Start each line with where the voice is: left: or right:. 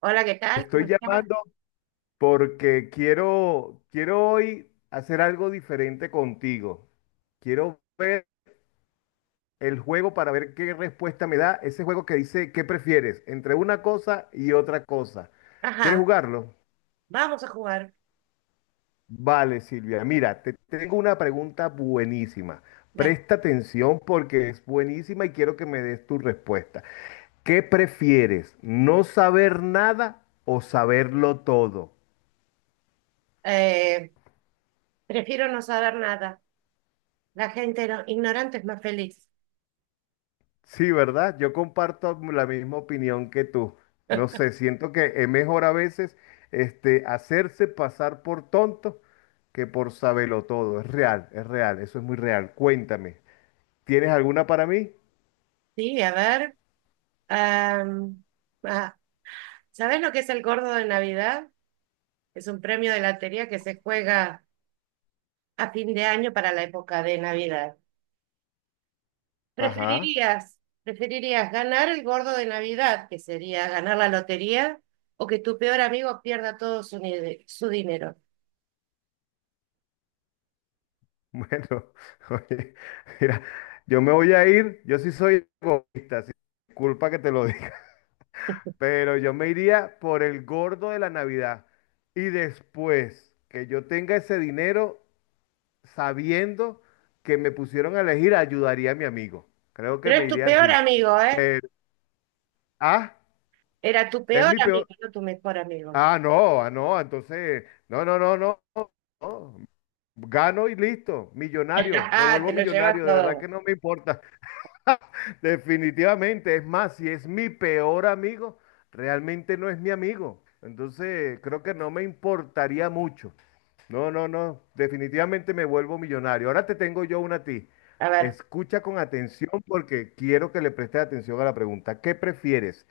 right: Hola, ¿qué tal? ¿Cómo
left: Estoy
right: estás?
left: llamando porque quiero hoy hacer algo diferente contigo. Quiero ver el juego para ver qué respuesta me da ese juego que dice qué prefieres entre una cosa y otra cosa. ¿Quieres
right: Ajá,
left: jugarlo?
right: vamos a jugar.
left: Vale, Silvia. Mira, te tengo una pregunta buenísima.
right: Dale.
left: Presta atención porque es buenísima y quiero que me des tu respuesta. ¿Qué prefieres? ¿No saber nada o saberlo todo?
right: Eh, prefiero no saber nada. La gente ignorante es más feliz.
left: Sí, ¿verdad? Yo comparto la misma opinión que tú. No sé, siento que es mejor a veces hacerse pasar por tonto que por saberlo todo. Es real, eso es muy real. Cuéntame, ¿tienes alguna para mí?
right: Sí, a ver. am, ah, ¿Sabés lo que es el gordo de Navidad? Es un premio de lotería que se juega a fin de año para la época de Navidad.
left: Ajá,
right: ¿Preferirías ganar el gordo de Navidad, que sería ganar la lotería, o que tu peor amigo pierda todo su, ni- su dinero?
left: bueno, oye, mira, yo me voy a ir, yo sí soy egoísta, sí, culpa que te lo diga, pero yo me iría por el gordo de la Navidad. Y después que yo tenga ese dinero, sabiendo que me pusieron a elegir, ayudaría a mi amigo. Creo que
right: Pero
left: me
right: es tu
left: iría
right: peor
left: así.
right: amigo, ¿eh?
left: Pero, ah,
right: Era tu
left: es
right: peor
left: mi peor.
right: amigo, no tu mejor amigo.
left: Ah, no, ah, no, entonces, no, no, no, no, no. Gano y listo, millonario, me
right: Ah,
left: vuelvo
right: te lo llevas
left: millonario, de verdad que
right: todo.
left: no me importa. Definitivamente, es más, si es mi peor amigo, realmente no es mi amigo. Entonces, creo que no me importaría mucho. No, no, no. Definitivamente me vuelvo millonario. Ahora te tengo yo una a ti.
right: A ver,
left: Escucha con atención porque quiero que le prestes atención a la pregunta. ¿Qué prefieres?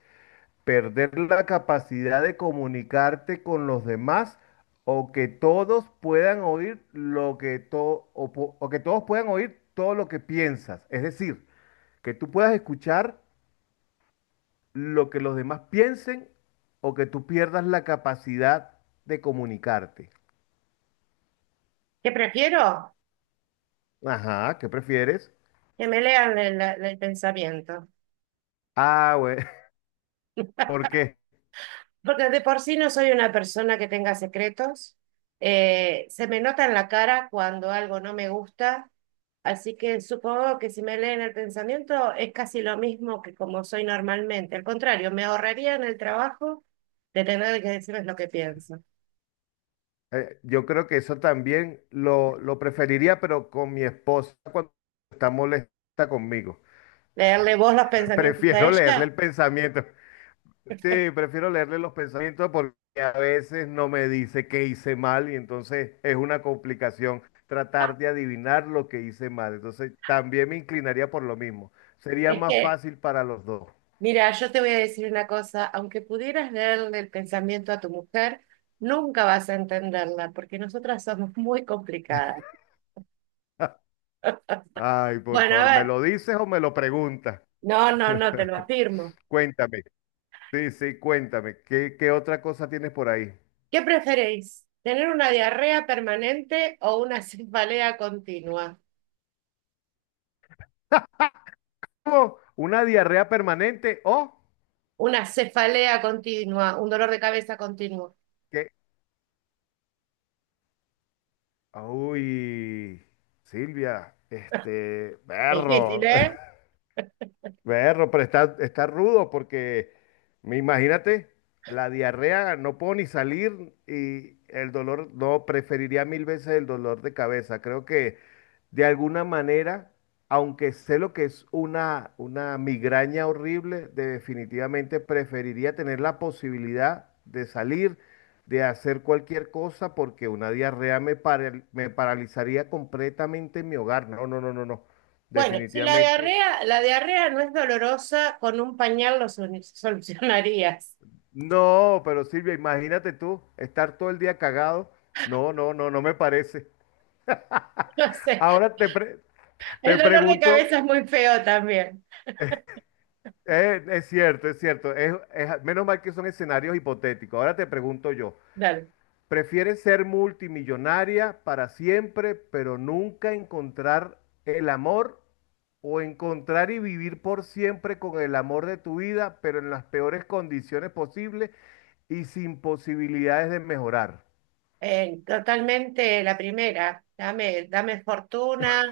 left: ¿Perder la capacidad de comunicarte con los demás o que todos puedan oír lo que to- o po- o que todos puedan oír todo lo que piensas? Es decir, que tú puedas escuchar lo que los demás piensen o que tú pierdas la capacidad de comunicarte.
right: ¿qué prefiero?
left: Ajá, ¿qué prefieres?
right: Que me lean el pensamiento.
left: Ah, güey, ¿por qué?
right: Porque de por sí no soy una persona que tenga secretos. Se me nota en la cara cuando algo no me gusta. Así que supongo que si me leen el pensamiento es casi lo mismo que como soy normalmente. Al contrario, me ahorraría en el trabajo de tener que decirles lo que pienso.
left: Yo creo que eso también lo preferiría, pero con mi esposa cuando está molesta conmigo.
right: Leerle vos los pensamientos a
left: Prefiero leerle
right: ella
left: el pensamiento. Sí, prefiero leerle los pensamientos porque a veces no me dice qué hice mal y entonces es una complicación tratar de adivinar lo que hice mal. Entonces también me inclinaría por lo mismo. Sería
right: es
left: más
right: que.
left: fácil para los dos.
right: Mira, yo te voy a decir una cosa, aunque pudieras leerle el pensamiento a tu mujer, nunca vas a entenderla, porque nosotras somos muy complicadas.
left: Ay, por
right: Bueno, a
left: favor, ¿me
right: ver,
left: lo dices o me lo preguntas?
right: no, no, no, te lo afirmo.
left: Cuéntame. Sí, sí, cuéntame, ¿qué otra cosa tienes por ahí?
right: ¿Qué preferís? ¿Tener una diarrea permanente o una cefalea continua?
left: ¿Cómo? ¿Una diarrea permanente o
right: Una cefalea continua, un dolor de cabeza continuo.
left: qué? Uy, Silvia,
right: Es difícil,
left: perro.
right: ¿eh?
left: Berro, pero está rudo porque, me imagínate, la diarrea, no puedo ni salir y el dolor, no, preferiría mil veces el dolor de cabeza. Creo que de alguna manera, aunque sé lo que es una migraña horrible, definitivamente preferiría tener la posibilidad de salir, de hacer cualquier cosa, porque una diarrea me paralizaría completamente en mi hogar. No, no, no, no, no.
right: Bueno, si la
left: Definitivamente.
right: diarrea, la diarrea no es dolorosa, con un pañal lo solucionarías.
left: No, pero Silvia, imagínate tú estar todo el día cagado. No, no, no, no me parece.
right: No sé.
left: Ahora
right: El
left: te
right: dolor de
left: pregunto,
right: cabeza es muy feo también.
left: es cierto, menos mal que son escenarios hipotéticos. Ahora te pregunto yo,
right: Dale.
left: ¿prefieres ser multimillonaria para siempre, pero nunca encontrar el amor? ¿O encontrar y vivir por siempre con el amor de tu vida, pero en las peores condiciones posibles y sin posibilidades de mejorar?
right: Totalmente la primera. Dame fortuna,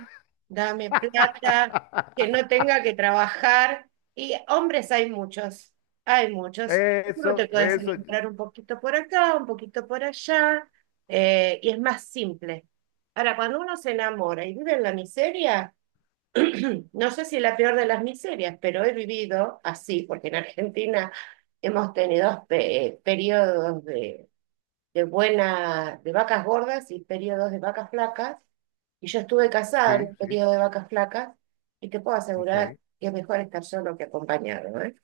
right: dame plata, que no tenga que trabajar. Y hombres hay muchos, hay muchos. Uno
left: Eso,
right: te puedes
left: eso,
right: encontrar un poquito por acá, un poquito por allá, y es más simple. Ahora, cuando uno se enamora y vive en la miseria, no sé si la peor de las miserias, pero he vivido así, porque en Argentina hemos tenido periodos de buena, de vacas gordas y periodos de vacas flacas, y yo estuve casada en
left: sí,
right: un
left: sí,
right: periodo de vacas flacas, y te puedo asegurar
left: ok.
right: que es mejor estar solo que acompañado, ¿eh?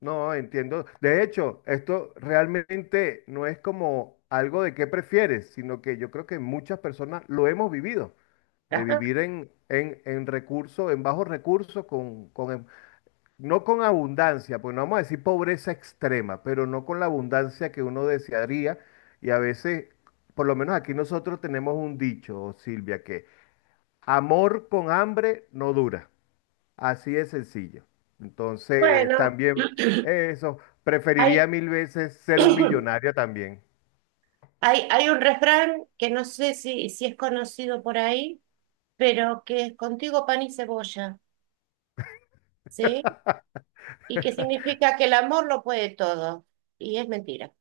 left: No, entiendo. De hecho, esto realmente no es como algo de qué prefieres, sino que yo creo que muchas personas lo hemos vivido, de vivir en, recursos, en bajos recursos, no con abundancia, pues no vamos a decir pobreza extrema, pero no con la abundancia que uno desearía. Y a veces, por lo menos aquí nosotros tenemos un dicho, Silvia, que amor con hambre no dura. Así de sencillo. Entonces,
right: Bueno,
left: también eso,
right: hay,
left: preferiría mil veces ser un millonario también.
right: hay un refrán que no sé si, si es conocido por ahí, pero que es contigo pan y cebolla, ¿sí? Y que significa que el amor lo puede todo. Y es mentira.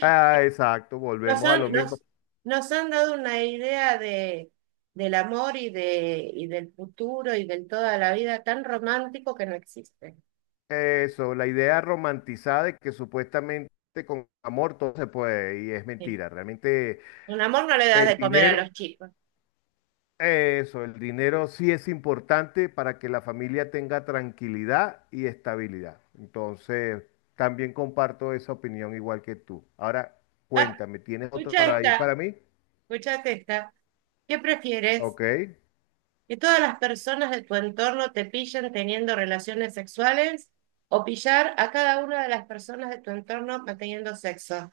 left: Ah, exacto,
right: Nos
left: volvemos a
right: han,
left: lo mismo.
right: nos, nos han dado una idea de, del amor y del futuro y del toda la vida tan romántico que no existe.
left: Eso, la idea romantizada de que supuestamente con amor todo se puede, y es
right: Sí.
left: mentira. Realmente
right: Un amor no le das
left: el
right: de comer a
left: dinero,
right: los chicos.
left: eso, el dinero sí es importante para que la familia tenga tranquilidad y estabilidad. Entonces, también comparto esa opinión igual que tú. Ahora,
right: Ah,
left: cuéntame, ¿tienes otra
right: escucha
left: para ahí
right: esta,
left: para mí?
right: escuchate esta. ¿Qué prefieres?
left: Ok,
right: ¿Que todas las personas de tu entorno te pillen teniendo relaciones sexuales o pillar a cada una de las personas de tu entorno manteniendo sexo?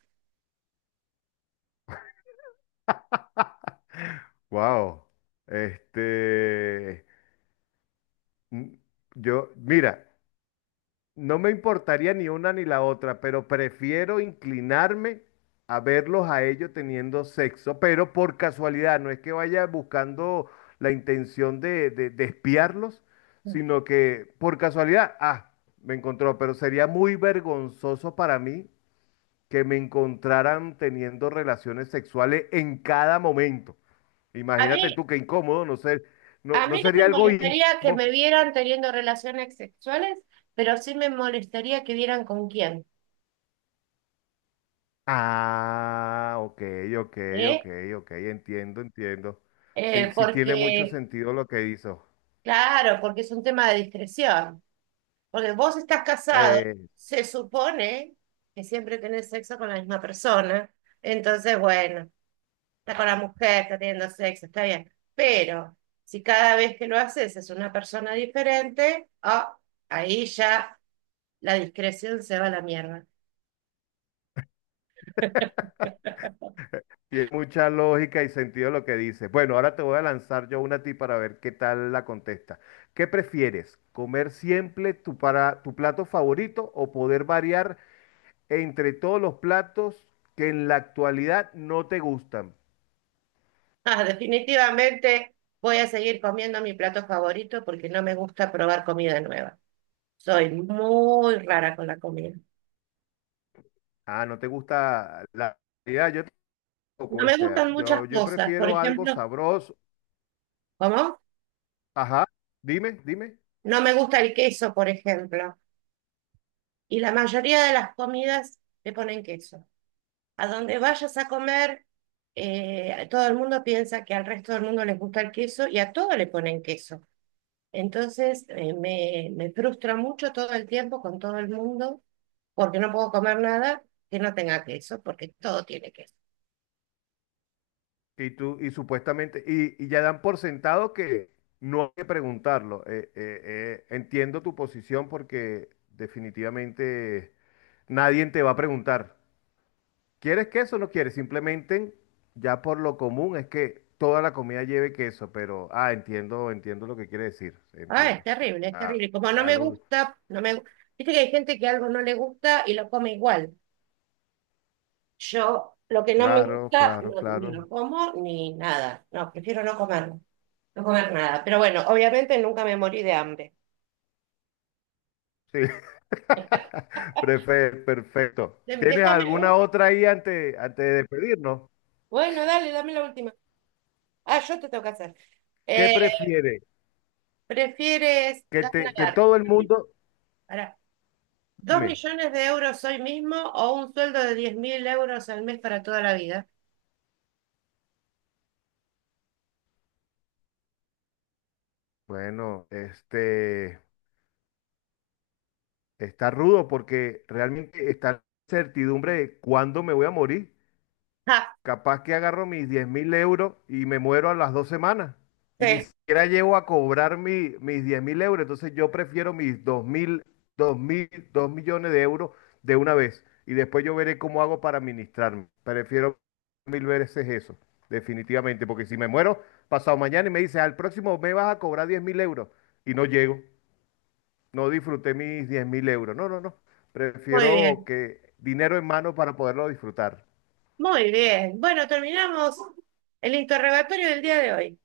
left: wow. Este, mm, mira, no me importaría ni una ni la otra, pero prefiero inclinarme a verlos a ellos teniendo sexo, pero por casualidad, no es que vaya buscando la intención de espiarlos, sino que por casualidad, me encontró, pero sería muy vergonzoso para mí que me encontraran teniendo relaciones sexuales en cada momento.
right: A mí
left: Imagínate tú qué incómodo, no,
right: A
left: no
right: mí no
left: sería
right: me
left: algo
right: molestaría que
left: íntimo.
right: me vieran teniendo relaciones sexuales, pero sí me molestaría que vieran con quién,
left: Ah, ok, ok, ok,
right: ¿eh?
left: ok, entiendo, entiendo. Sí, sí tiene mucho
right: Porque,
left: sentido lo que hizo.
right: claro, porque es un tema de discreción. Porque vos estás casado,
left: Eh,
right: se supone que siempre tenés sexo con la misma persona. Entonces, bueno, está con la mujer, está teniendo sexo, está bien. Pero si cada vez que lo haces es una persona diferente, ah, ahí ya la discreción se va a la mierda.
left: tiene mucha lógica y sentido lo que dice. Bueno, ahora te voy a lanzar yo una a ti para ver qué tal la contesta. ¿Qué prefieres? ¿Comer siempre tu plato favorito o poder variar entre todos los platos que en la actualidad no te gustan?
right: Ah, definitivamente voy a seguir comiendo mi plato favorito porque no me gusta probar comida nueva. Soy muy rara con la comida.
left: Ah, no te gusta la... Ya, poco,
right: No me
left: ¿viste?
right: gustan muchas
left: Yo
right: cosas. Por
left: prefiero algo
right: ejemplo,
left: sabroso.
right: ¿cómo?
left: Ajá, dime, dime.
right: No me gusta el queso, por ejemplo. Y la mayoría de las comidas le ponen queso. A donde vayas a comer, todo el mundo piensa que al resto del mundo les gusta el queso y a todo le ponen queso. Entonces, me frustra mucho todo el tiempo con todo el mundo porque no puedo comer nada que no tenga queso, porque todo tiene queso.
left: Y tú, y supuestamente, y ya dan por sentado que no hay que preguntarlo. Entiendo tu posición porque definitivamente nadie te va a preguntar, ¿quieres queso o no quieres? Simplemente, ya por lo común es que toda la comida lleve queso, pero, entiendo, entiendo lo que quiere decir,
right: Ah, es
left: entiendo.
right: terrible, es
left: Ah,
right: terrible. Como no me
left: claro,
right: gusta, no me gu-. Viste que hay gente que algo no le gusta y lo come igual. Yo lo que no me
left: claro,
right: gusta,
left: claro,
right: no, ni
left: claro.
right: lo como ni nada. No, prefiero no comerlo, no comer nada. Pero bueno, obviamente nunca me morí de hambre.
left: Sí. Perfecto. ¿Tienes
right: Déjame,
left: alguna otra ahí antes de despedirnos?
right: bueno, dale, dame la última. Ah, yo te tengo que hacer.
left: ¿Qué
right: Eh,
left: prefieres?
right: ¿Prefieres
left: Que te, que
right: ganar?
left: todo el mundo,
right: Pará. ¿Dos
left: dime,
right: millones de euros hoy mismo o un sueldo de 10.000 euros al mes para toda la vida?
left: bueno, está rudo porque realmente está la certidumbre de cuándo me voy a morir.
right: Ah.
left: Capaz que agarro mis 10.000 euros y me muero a las 2 semanas. Y ni
right: Sí.
left: siquiera llego a cobrar mis 10.000 euros. Entonces yo prefiero mis 2 millones de euros de una vez. Y después yo veré cómo hago para administrarme. Prefiero mil veces eso, definitivamente. Porque si me muero pasado mañana y me dices, al próximo me vas a cobrar 10.000 euros. Y no llego. No disfruté mis 10.000 euros. No, no, no.
right: Muy
left: Prefiero
right: bien,
left: que dinero en mano para poderlo disfrutar.
right: muy bien. Bueno, terminamos el interrogatorio del día de hoy.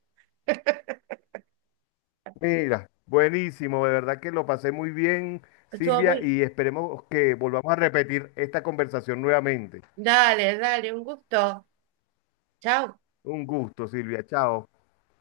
left: Mira, buenísimo, de verdad que lo pasé muy bien,
right: Estuvo
left: Silvia,
right: muy...
left: y esperemos que volvamos a repetir esta conversación nuevamente.
right: Dale, dale, un gusto. Chao.
left: Un gusto, Silvia, chao.